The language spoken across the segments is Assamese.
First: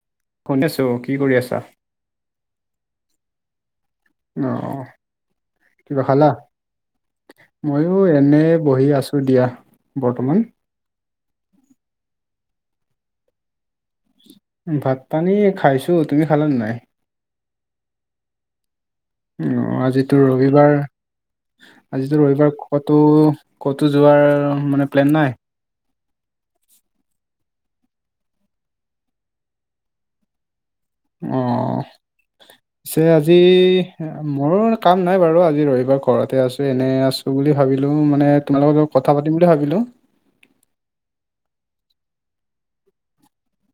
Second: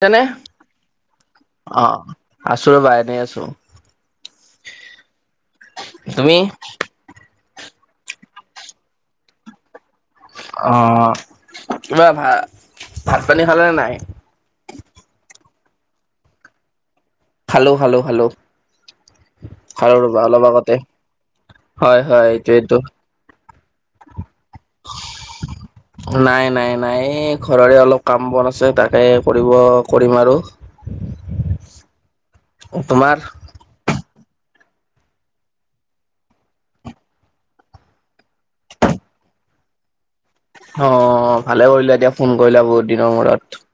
তেনে সুধিছো কি কৰি আছা? অ আছো ৰ'বা, এনেই আছো। অ, কিবা খালা? তুমি মইও এনে বহি আছো দিয়া বৰ্তমান। অ কিবা ভা ভাত-পানী খালানে নাই? ভাত-পানী খাইছো। তুমি খালা নে নাই? খালো খালো খালো, ওম খালো ৰ'বা আজিতো অলপ আগতে ৰবিবাৰ হয় আজিতো হয় এইটো ৰবিবাৰ এইটো কতো, ক'তো যোৱাৰ মানে প্লেন নাই? নাই, নাই, নাই। এ ঘৰৰে অলপ কাম-বন আছে। তাকে কৰিব কৰিম আৰু। অ, পিছে তোমাৰ আজি মৰো কাম নাই বাৰু। আজি ৰবিবাৰ ঘৰতে আছো, এনে আছো বুলি ভাবিলো মানে তোমালোকক [unintelligible] কথা পাতিম বুলি ভাবিলো। অ ভালে কৰিলা এতিয়া ফোন কৰিলা বহুত দিনৰ মূৰত।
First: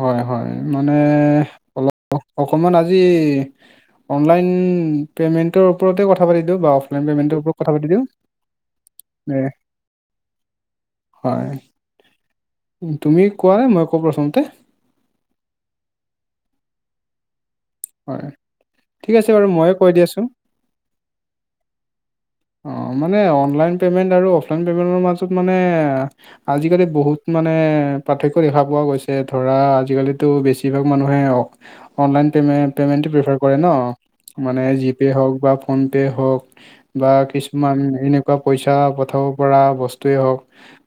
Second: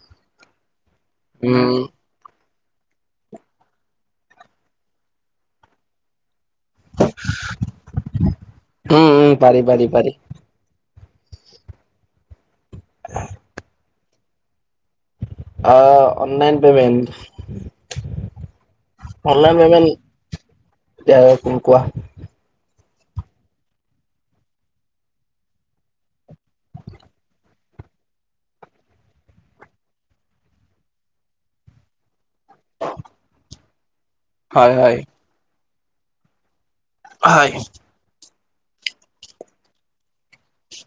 হয়, হয়, মানে উম অলপ। অ অকণমান আজি অনলাইন পে'মেণ্টৰ ওপৰতে কথা পাতি দিওঁ বা। পেমেট কথা পাতি দিওঁ। উম উম পাৰি পাৰি পাৰি হয়, তুমি কোৱা মই কও প্ৰথমতে। আ অনলাইন পেমেণ্ট, হয় ঠিক আছে বাৰু ময়ে কৈ দিয়ে আছোঁ, দিয়া কোন কোৱা, অ মানে অনলাইন পেমেন্ট আৰু অফলাইন পেমেন্টৰ মাজত মানে, আজিকালি বহুত মানে পাৰ্থক্য দেখা পোৱা গৈছে ধৰা আজিকালিতো বেছিভাগ মানুহে অ, অনলাইন পেমে পেমেণ্ট প্ৰিফাৰ কৰে ন, মানে হয় হয় জিপে হওক বা ফোন পে হওক বা হয় কিছুমান এনে, পইচা পঠাব পৰা বস্তুৱে হওক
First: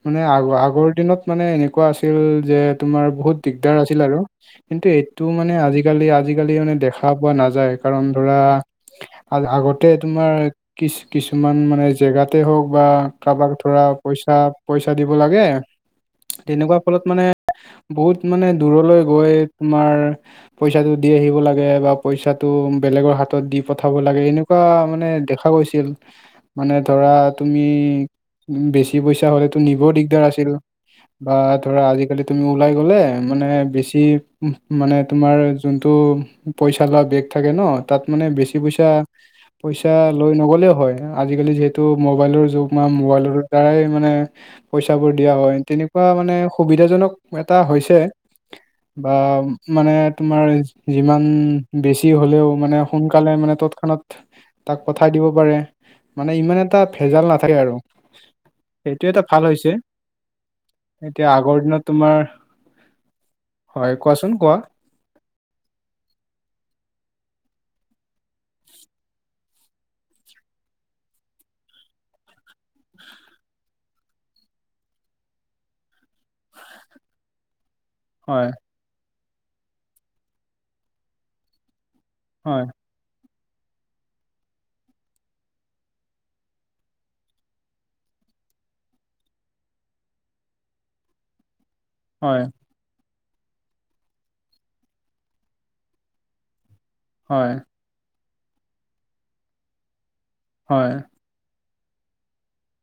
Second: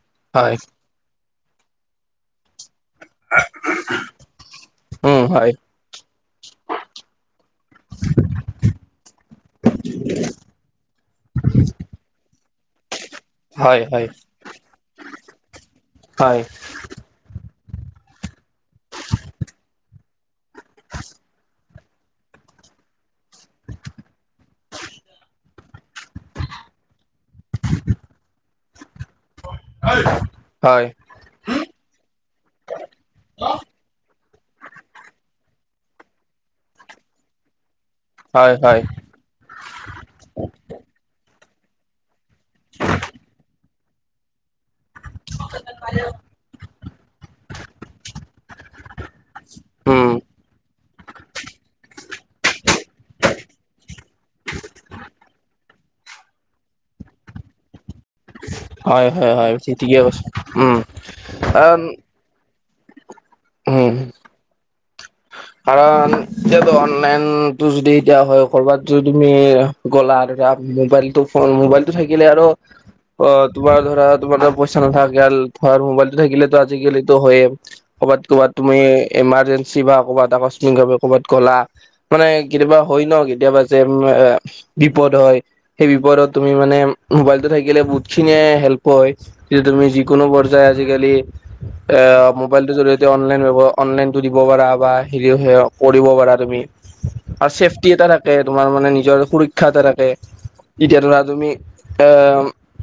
মানে আগ হয় আগৰ দিনত, মানে এনেকুৱা আছিল যে তোমাৰ বহুত দিগদাৰ আছিল আৰু কিন্তু উম এইটো হয় মানে আজি, কালি আজিকালি মানে দেখা পোৱা নাযায় কাৰণ ধৰা আ আগতে তোমাৰ, কিছ কিছুমান মানে জেগাতে হওক বা, কাৰোবাক হয় ধৰা হয় পইচা পইচা দিব লাগে হয় তেনেকুৱা ফলত মানে, বহুত মানে দূৰলৈ গৈ তোমাৰ পইচাটো দি আহিব লাগে বা, পইচাটো বেলেগৰ হাতত দি পঠাব লাগে এনেকুৱা মানে দেখা গৈছি, ছিল মানে ধৰা তুমি, উ বেছি পইচা হলেতো নিবৰ দিগদাৰ আছিল, হয় বা ধৰা আজিকালি তুমি ওলাই গ'লে মানে বেছি মানে তোমাৰ যোনটো, পইচা লোৱা বেগ থাকে ন, তাত মানে হয় বেছি হয় পইচা পইচা লৈ নগ'লেও হয় আজিকালি যিহে টো মোবাইলৰ যুগ বা মোবাইলৰ দ্বাৰাই মানে, পইচাবোৰ দিয়া হয়, তেনেকুৱা মানে সুবিধাজনক এটা হৈছে, বা মানে উম তোমাৰ যিমান বেছি হলেও মানে সোনকালে মানে তত ক্ষণত তাক পঠাই দিব পাৰে মানে ইমান এটা ভেজাল নাথাকে আৰু, হয় সেইটো এটা হয় ভাল হয় হৈছে ঠিকে কৈছে উম এতিয়া আগৰ কাৰণ দিনত তোমাৰ, হয় উম কোৱাচোন [inaudible] কাৰণ এতিয়াতো অনলাইনটো যদি এতিয়া হয় কৰ'বাত যদি তুমি, গ'লা আৰু মোবাইলটো ফোন মোবাইলটো থাকিলে আৰু, অ তোমাৰ ধৰা তোমাৰ ধৰা পইচা নাথাকে ধৰ মোবাইলটো থাকিলেতো আজিকালিতো হয়ে, ক'ৰবাত হয় ক'ৰবাত তুমি ইমাৰ্জেঞ্চি বা ক'ৰবাত আকস্মিকভাৱে কৰ'বাত গ'লা মানে কেতিয়াবা, হয় ন কেতিয়াবা যে এ বিপদ হয়। সেই বিপদত তুমি মানে মোবাইলটো থাকিলে বহুত খিনিয়ে হেল্প হয়। তুমি যিকোনো পৰ্যায় আজিকালি এ হয় মোবাইল, জৰিয়তে অনলাইন ব্যৱ অনলাইনটো দিব পাৰা বা হেৰিও সেৱক কৰিব পাৰা তুমি, আৰু হয় চেফটি এটা থাকে তোমাৰ মানে নিজৰ সুৰক্ষা এটা থাকে। হয় এতিয়া ধৰা তুমি, এ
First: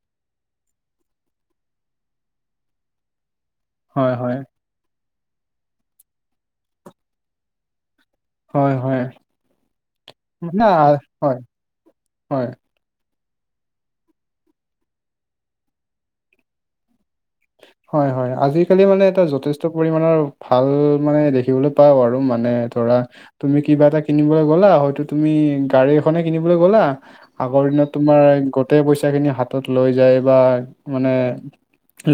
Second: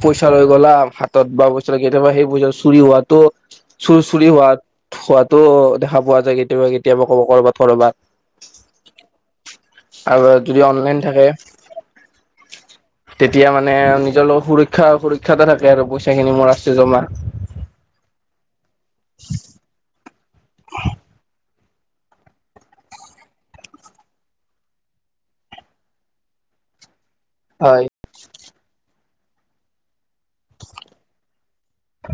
পইচা লৈ গ'লা হাতত বা পইচা কেতিয়াবা সেই পইচাটো চুৰি হোৱাতো, চুৰ হয় চুৰি হয় হোৱা হোৱাতো দেখা পোৱা যায় কেতিয়াবা কেতিয়াবা কব কৰ'বাত কৰবাত, হয় হয় আৰু যদি না অনলাইন থাকে হয় হয়, তেতিয়া মানে নিজৰ লগৰ সুৰক্ষা সুৰক্ষা এটা থাকে আৰু পইচা খিনি মোৰ আছে জমা। হয় হয় আজিকালি মানে এটা যথেষ্ট পৰিমাণৰ, ভাল মানে দেখিবলৈ পাওঁ আৰু মানে ধৰা, তুমি কিবা এটা কিনিবলৈ গ'লা হয়তো তুমি গাড়ী এখনে কিনিবলৈ গ'লা আগৰ হয় দিনত তোমাৰ গোটেই পইচা খিনি হাতত লৈ যায় বা মানে,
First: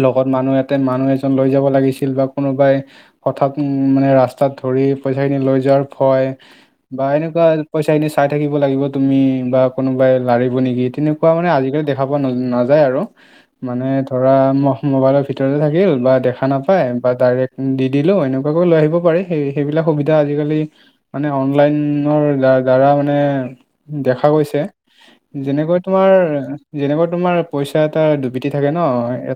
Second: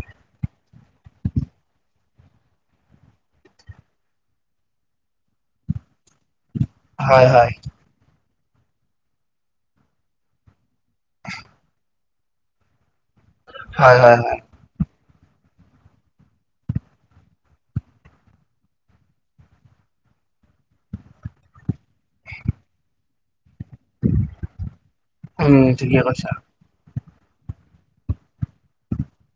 লগত মানুহ এট- তাতে মানুহ এজন লৈ যাব লাগিছিল বা কোনোবাই হঠাৎ উম মানে ৰাস্তাত ধৰি পইচাখিনি লৈ যোৱাৰ ভয়। বা হয় এনেকুৱা হয় পইচাখিনি চাই থাকিব লাগিব তুমি বা কোনোবাই লাৰিব নেকিত তেনেকুৱা মানে আজিকালি দেখা পোৱা না নাযায় আৰু মানে হয় হয় ধৰা হয় মহ মোবাইলৰ ভিতৰতে থাকিল বা দেখা নাপায় বা ডাইৰেক্ট দি দিলো এনেকুৱাকৈ লৈ আহিব পাৰি। সেই সেইবিলাক সুবিধা আজিকালি মানে অনলাইনৰ দা দ্বাৰা মানে দেখা গৈছে উম যেনেকৈ ঠিকে তোমাৰ কৈছা যেনেকুৱা তোমাৰ পইচা এটা দুৰ্বিতি থাকে ন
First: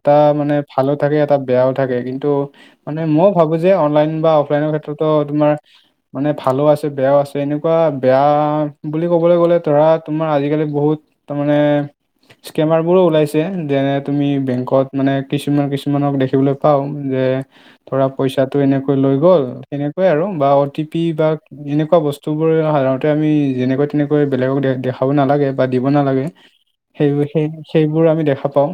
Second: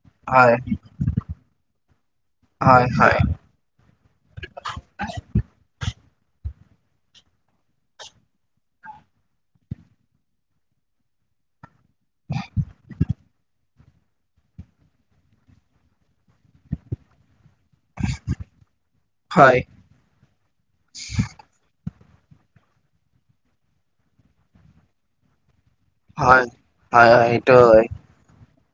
এটা মানে হয় ভালো থাকে এটা বেয়াও থাকে কিন্তু হয় মানে হয় মোক ভাবো যে অনলাইন বা অফলাইনৰ ক্ষেত্ৰতো তোমাৰ মানে ভালো আছে বেয়াও আছে এনেকুৱা বেয়া বুলি ক'বলৈ গ'লে ধৰা তোমাৰ আজিকালি বহুত তাৰ মানে স্কেমাৰ বোৰো ওলাইছে যেনে তুমি বেংকত মানে কিছুমান কিছুমানক দেখিবলৈ পাও যে, ধৰা পইচাটো এনেকৈ লৈ গ'ল হয় হয় তেনেকুৱাই আৰু বা অ টি পি বা এনেকুৱা বস্তু বোৰে সাধাৰণতে আমি যেনেকৈ তেনেকৈ বেলেগক দে দেখাব নালাগে। বা দিব নালাগে হয় সেইবো হয় সেই এইটো হয় সেইবোৰ আমি দেখা পাওঁ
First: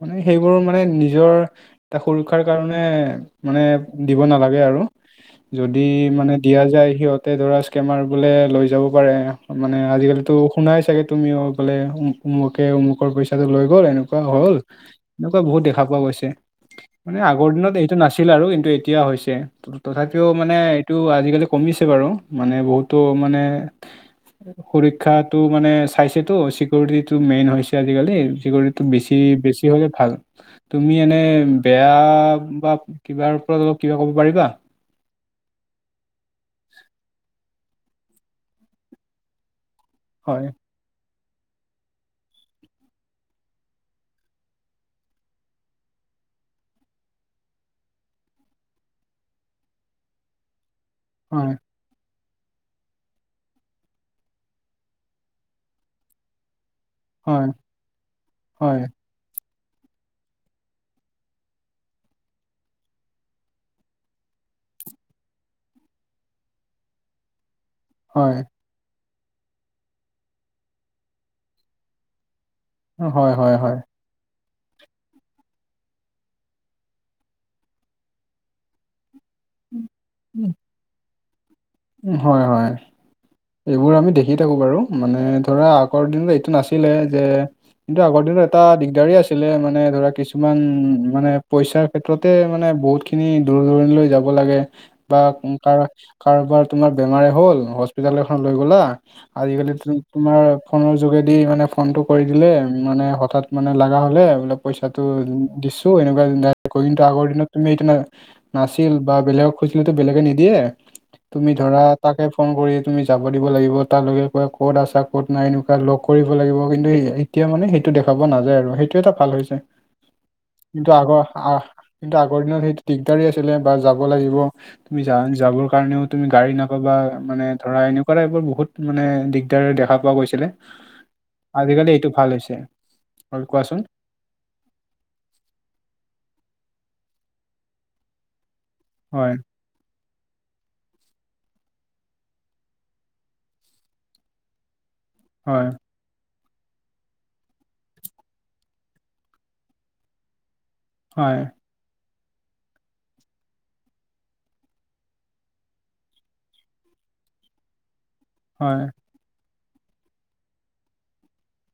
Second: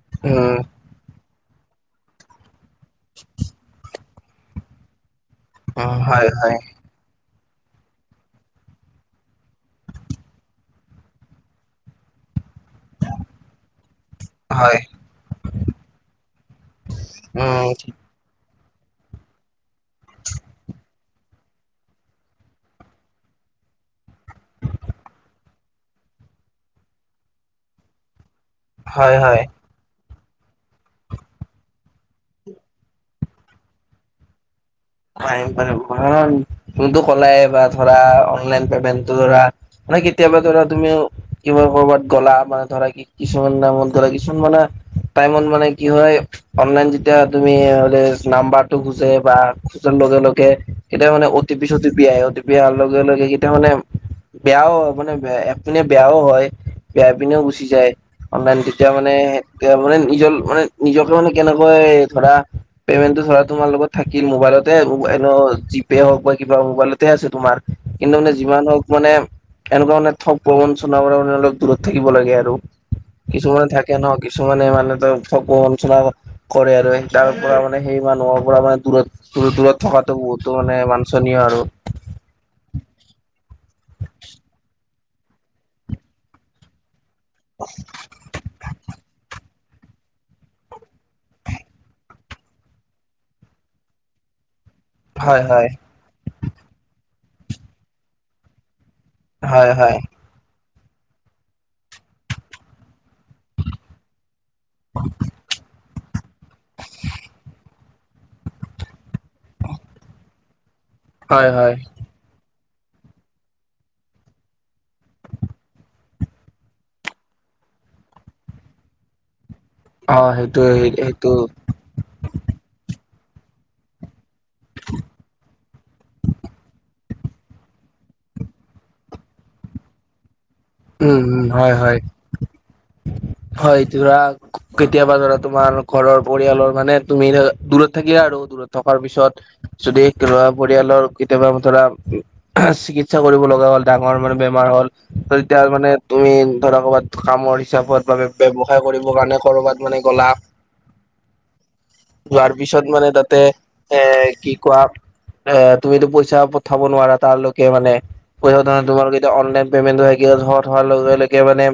মানে সেইবো- উম মানে নিজৰ এটা সুৰক্ষাৰ কাৰণে মানে দিব নালাগে আৰু। যদি হয় মানে হয় দিয়া যায় সিহঁত তাতে ধৰা স্কেমাৰ বোলে লৈ যাব পাৰে মানে আজিকালিতো শুনাই চাগৈ তুমিও বোলে মোকে আমুকৰ পইচাটো লৈ গ'ল এন- কোৱা হল হয় এনেকুৱা বহুত দেখা পোৱা গৈছে মানে আগৰ উম দিনত এইটো নাছ- হিল আৰু কিন্তু এতিয়া হৈছে। তথাপিও মানে এইটো আজিকালি কমিছে বাৰু মানে বহুতো মানে সুৰক্ষাতটো মানে চাইছেতো চিকিউৰিটিটো মেইন হৈছে আজিকালি চিকৰিট- হয় বেছি হয় বেছি হ'লেপ ভাল তুমি এনে বেয়া বা কিবাৰ ওপৰত অলপ কিবা ক'ব পাৰিবা? পাৰিম পাৰিম প্ৰথমে ফোনটো কলাই বা ধৰা অনলাইন পেমেন্টটো ধৰা মানে কেতিয়াবা হয় ধৰা তুমি কিবা কৰ'বাত গ'লা মানে ধৰা কি কিছুমান নামত গ'লে কিছুমান মানে টাইমত মানে কি হয় অনলাইন যেতিয়া তুমি হলে নাম্বাৰটো গুছে বা খোজন লগে লগে কেতিয়া মানে হয় অটি পি চটিপি আহে অ টিপি অহাৰ লগে লগে কেতিয়া মানে বেয়াও হ মানে একপিনে বেয়াও হয়। বিয়াই পিনেও হয় গুচি যায় অনলাইন হয় তেতিয়া মানে তেওঁ মানে নিজৰ মানে নিজকে মানে কেনেকৈ ধৰা পেমেণ্টটো ধৰা তোমাৰ লগত থাকিল মোবাইলতে এন জি পে হওক বা কিবা মোবাইলততে আছে তোমাৰ কিন্তু মানে হয়, যিমান হওক মানে এনেকুৱা মানে থগ প্ৰৱঞ্চনা মানে অলপ দূৰত থাকিব লাগে আৰু হয়, হয়, কিছুমানে হয়, থাকে ন কিছুমানে মানে ত ফকু অঞ্চনা কৰে আৰু তাৰ পৰা মানে সেই মানুহৰ পৰা মানে দূৰত, দূ দূৰত থকাতো বহুতো মানে বাঞ্চনিও আৰু। হয় হয় এইবোৰ আমি দেখি থাকোঁ বাৰু। মানে ধৰা আগৰ দিনত এইটো নাছিলে যে কিন্তু আগৰ দিনত টা দিগদাৰে আছিলে মানে ধৰা কিছুমান মানে পইচাৰ ক্ষেত্ৰতে মানে বহুত খিনি দূৰ দূৰণি লৈ যাব লাগে। বা হয় হয় কাৰ কাৰোবাৰ তোমাৰ বেমাৰে হ'ল হস্পিতাল এখন লৈ গলা হয় আজিকালিটো হয় তোমাৰ ফোনৰ যোগেদি মানে ফোনটো কৰি দিলে মানে হঠাৎ মানে লগা হ'লে অলপ পইচাটো দিছো এনেকুৱা [unintelligible] কিন্তু আগৰ দিনত তুমি এইটো নাই। নাছিল বা বেলেগক খুজিলেতো বেলেগে নিদিয়ে। হয় তুমি হয় ধৰা তাকে ফোন কৰি তুমি যাব দিব লাগিব। তাৰ লগে কয় ক'ত আছা ক'ত নাই এনেকুৱা লগ কৰিব লাগিব। কিন্তু এই এতিয়া মানে সেইটো দেখা পোৱা নাযায় আৰু সেইটো এটা ভাল হৈছে। অ সেইটোৱে, সে কিন্তু আগৰ সেইটো আ- কিন্তু আগৰ দিনত সেইটো দিগদাৰে আছিলে বা যাব লাগিব তুমি যা যাবৰ কাৰণেও তুমি গাড়ী নাপাবা মানে ধৰা এনেকুৱা টাইপৰ বহুত মানে দিগদাৰ দেখা পোৱা গৈছিলে। উম, উম হয়, আজিকালি হয়, এইটো ভাল হৈছে হয়। টোৰাগ কেতিয়াবা ধৰা তোমাৰ ঘৰৰ পৰিয়ালৰ মানে তুমি ধ দূৰত থাকিলা আৰু দূৰত থকাৰ হয় পিছত যদি কিবা পৰিয়ালৰ কেতিয়াবা ধৰা চিকিৎসা কৰিব লগা হ'ল, ডাঙৰ মানে বেমাৰ হ'ল হয় তেতিয়া মানে তুমি ধৰা কবাত কামৰ হিচাপত বাবে ব্যৱসায় কৰিবৰ কাৰণে কৰবাত মানে গ'লা। হয়। যোৱাৰ পিছত মানে তাতে এ কি কোৱা এ তুমিতো পইচা পঠাব নোৱাৰা তাৰলৈকে মানে। পইচা ধৰা হয় তোমাৰ যদি অনলাইন পেমেণ্ট থাকিলে ঘৰত হোৱাৰ লগে লৈকে মানে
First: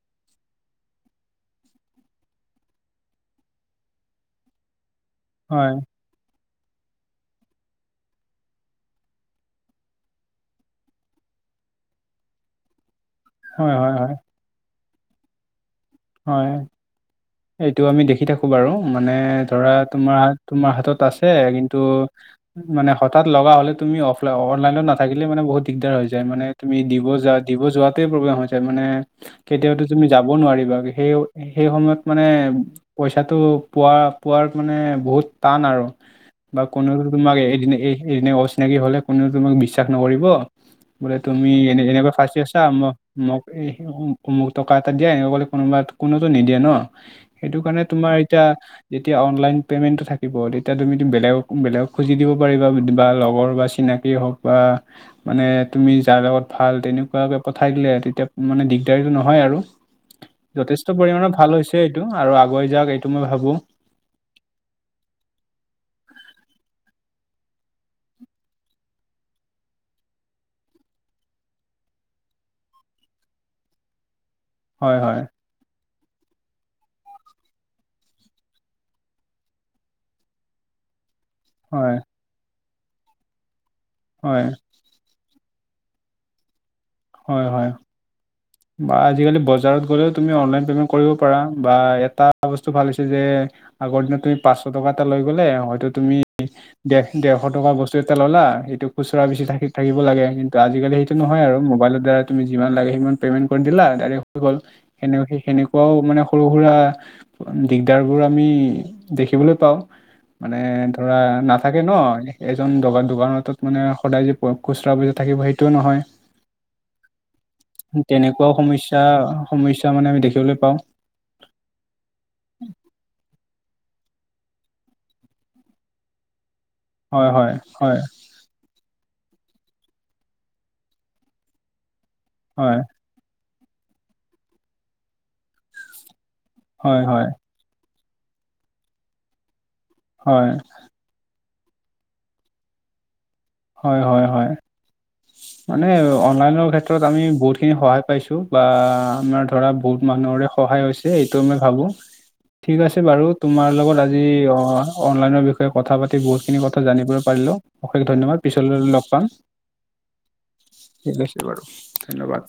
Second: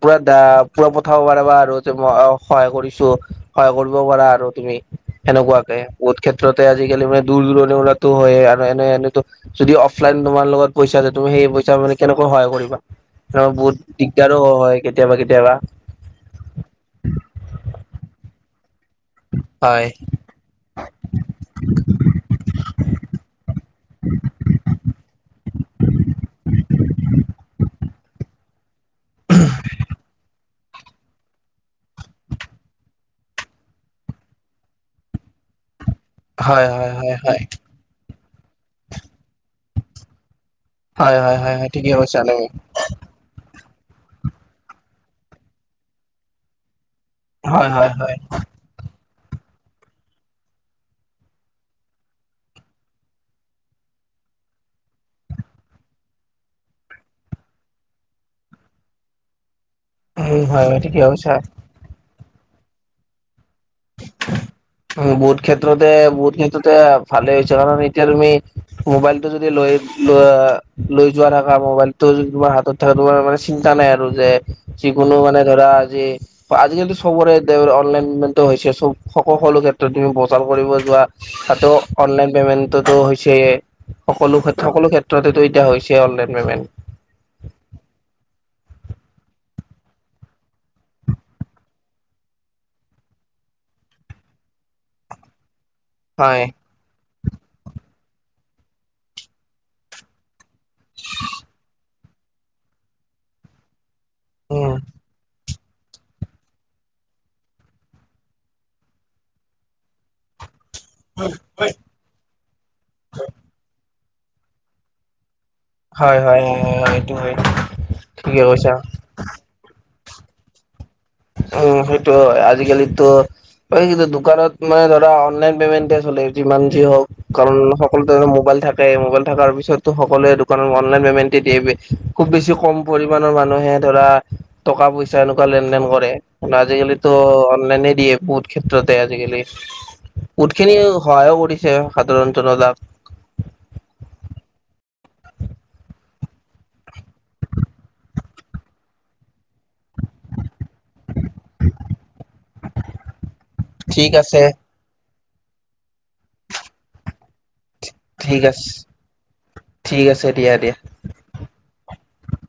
পুৰা দা পুৰা পঠাব পাৰা বা আৰু মই সহায় কৰিছো। সহায় কৰবও পাৰা আৰু তুমি হয় হয় সেনেকুৱাকে। বহুত ক্ষেত্ৰতে আজি-কালি মানে দূৰ দূৰণিৰ পৰাটো হয়ে আৰু এনে এনেটো যদি অফলাইন তোমাৰ লগত পইচা আছে তুমি সেই পইচা মানে কেনেকৈ সহায় কৰিবা? অ হয় বহুত হয় হয় দিগদাৰো হয় কেতিয়াবা কেতিয়াবা। হয়, এইটো আমি দেখি থাকো বাৰু। মানে ধৰা হয় তোমাৰ হাত তোমাৰ হাতত আছে কিন্তু মানে হঠাৎ লগা হ'লে তুমি অফলাই অনলাইনত নাথাকিলে মানে বহুত দিগদাৰ হৈ যায়। মানে তুমি দিব যা দিব যোৱাতে প্ৰব্লেম হৈ মানে কেতিয়াওটো তুমি যাব নোৱাৰিবা। সেই সেই সময়ত মানে পইচাটো পোৱা পোৱাৰ মানে বহুত টান আৰু। বা হয় হয় কোনেওটো হয় তোমাক হয় এদ এই এদিন অচিনাকি হলে কোনেও তোমাক বিশ্বাস নকৰিব। বোলে হয় হয় তুমি হয় হয় এনে ঠিকে এনেকুৱা কৈছা ফাছি তুমি আছা। ম মক এই মোক টকা এটা দিয়া এনেকে ক'লে কোনোবা কোনোটো নিদিয়ে ন? সেইটো হয় কাৰণে হয় তোমাৰ হয় ইটা যেতিয়া অনলাইন পেমেণ্টটো থাকিব তেতিয়া তুমিতো বেলেগক বেলেগক খুজি দিব পাৰিবা বা লগৰ বা চিনাকি হওক। বা মানে তুমি যাৰ লগত ভাল তেনেকুৱাকে পঠাই দিলে তেতিয়া মানে দিগদাৰীটো নহয় আৰু। উম হয় হয় যথেষ্ট ঠিকে পৰিমাণৰ কৈছা ভাল হৈছে এইটো আৰু আগুৱাই যাওক এইটো মই ভাবো। উম, বহুত ক্ষেত্ৰতে বহুত ক্ষেত্ৰতে ভালেই হৈছে। কাৰণ এতিয়া তুমি মোবাইলটো যদি লৈ ল লৈ যোৱা থাকা মোবাইলটো যদি তোমাৰ হাতত থাক তোমাৰ মানে চিন্তা নাই আৰু যে হয় যিকোনো হয় মানে ধৰা যি আজি-কালিতো চবৰে অনলাইনটো হৈছে। ছ সকল সকলো ক্ষেত্ৰত তুমি বজাৰ কৰিব যোৱা তাতো হয় অনলাইন পেমেন্টটোতো হৈছেয়ে। সকলো হয় সকলো ক্ষেত্ৰতেটো এতিয়া হৈছেই অনলাইন পেমেণ্ট। হয়, হয়। বা আজি-কালি বজাৰত গ'লেও তুমি অনলাইন পে'মেণ্ট কৰিব পাৰা বা এটা বস্তু ভাল হৈছে যে আগৰ দিনত তুমি পাঁচশ টকা এটা লৈ গ'লে হয়তো তুমি হয় ডে ডেৰশ টকা বস্তু এটা ল'লা। এইটো খুচুৰা বিচাৰি থ থাকিব লাগে। কিন্তু ত আজি-কালি সেইটো নহয় আৰু মোবাইলত ধৰা তুমি যিমান লাগে সিমান সুদা পেমেন্ট কৰি দিলা দাইৰেক হৈ গল। উম সেনে সেনে কুৱাও মানে সৰু-সুৰা দিগদাৰবোৰ আমি দেখিবলে পাওঁ। মানে ধৰা নাথাকে ন? এজন দোকান দোকানটোত মানে সদায় যে খুচৰা [unintelligible] থাকিব সেই হয় হয় এইটো হয়। ঠিকে তেনেকুৱাও কৈছা সমস্যা সমস্যা মানে আমি দেখিবলৈ পাওঁ। উম সেইটো হয়। আজি-কালিটো হয় কিন্তু দোকানত মানে ধৰা অনলাইন পেমেণ্টহে চলে। যিমান যি হওঁক হয় হয় কাৰণ হয় সকলো মোবাইল থাকে। মবাইল থকাৰ পিছতো সকলোৱে দোকান অনলাইন পেমেণ্টে দিয়ে, খুব বেছি কম হয় পৰি- মানৰ মানুহে ধৰা টকা পইচা এনেকুৱা লেন দেন কৰে হয় আজিকালিত- হয় অনলাইনে দিয়ে বহুত ক্ষেত্ৰতে আজিকালি, হয় বহুত খিনি সহায় কৰিছে। সাধাৰণ জনতাক- হয় হয় হয়। মানে অনলাইনৰ ক্ষেত্ৰত আমি বহুতখিনি সহায় পাইছো, বা আমাৰ ধৰা বহুত মানুহৰে সহায় হৈছে। এইটো মই ভাবো ঠিক আছে বাৰু তোমাৰ লগত ঠিক আজি আছে অনলাইনৰ বিষয়ে কথা পাতি বহুতখিনি কথা জানিব পাৰিলোঁ। অশেষ ধন্যবাদ ঠিক আছে পিছলৈ লগ পাম। ঠিক আছে দিয়া দিয়া ঠিক আছে বাৰু ধন্যবাদ।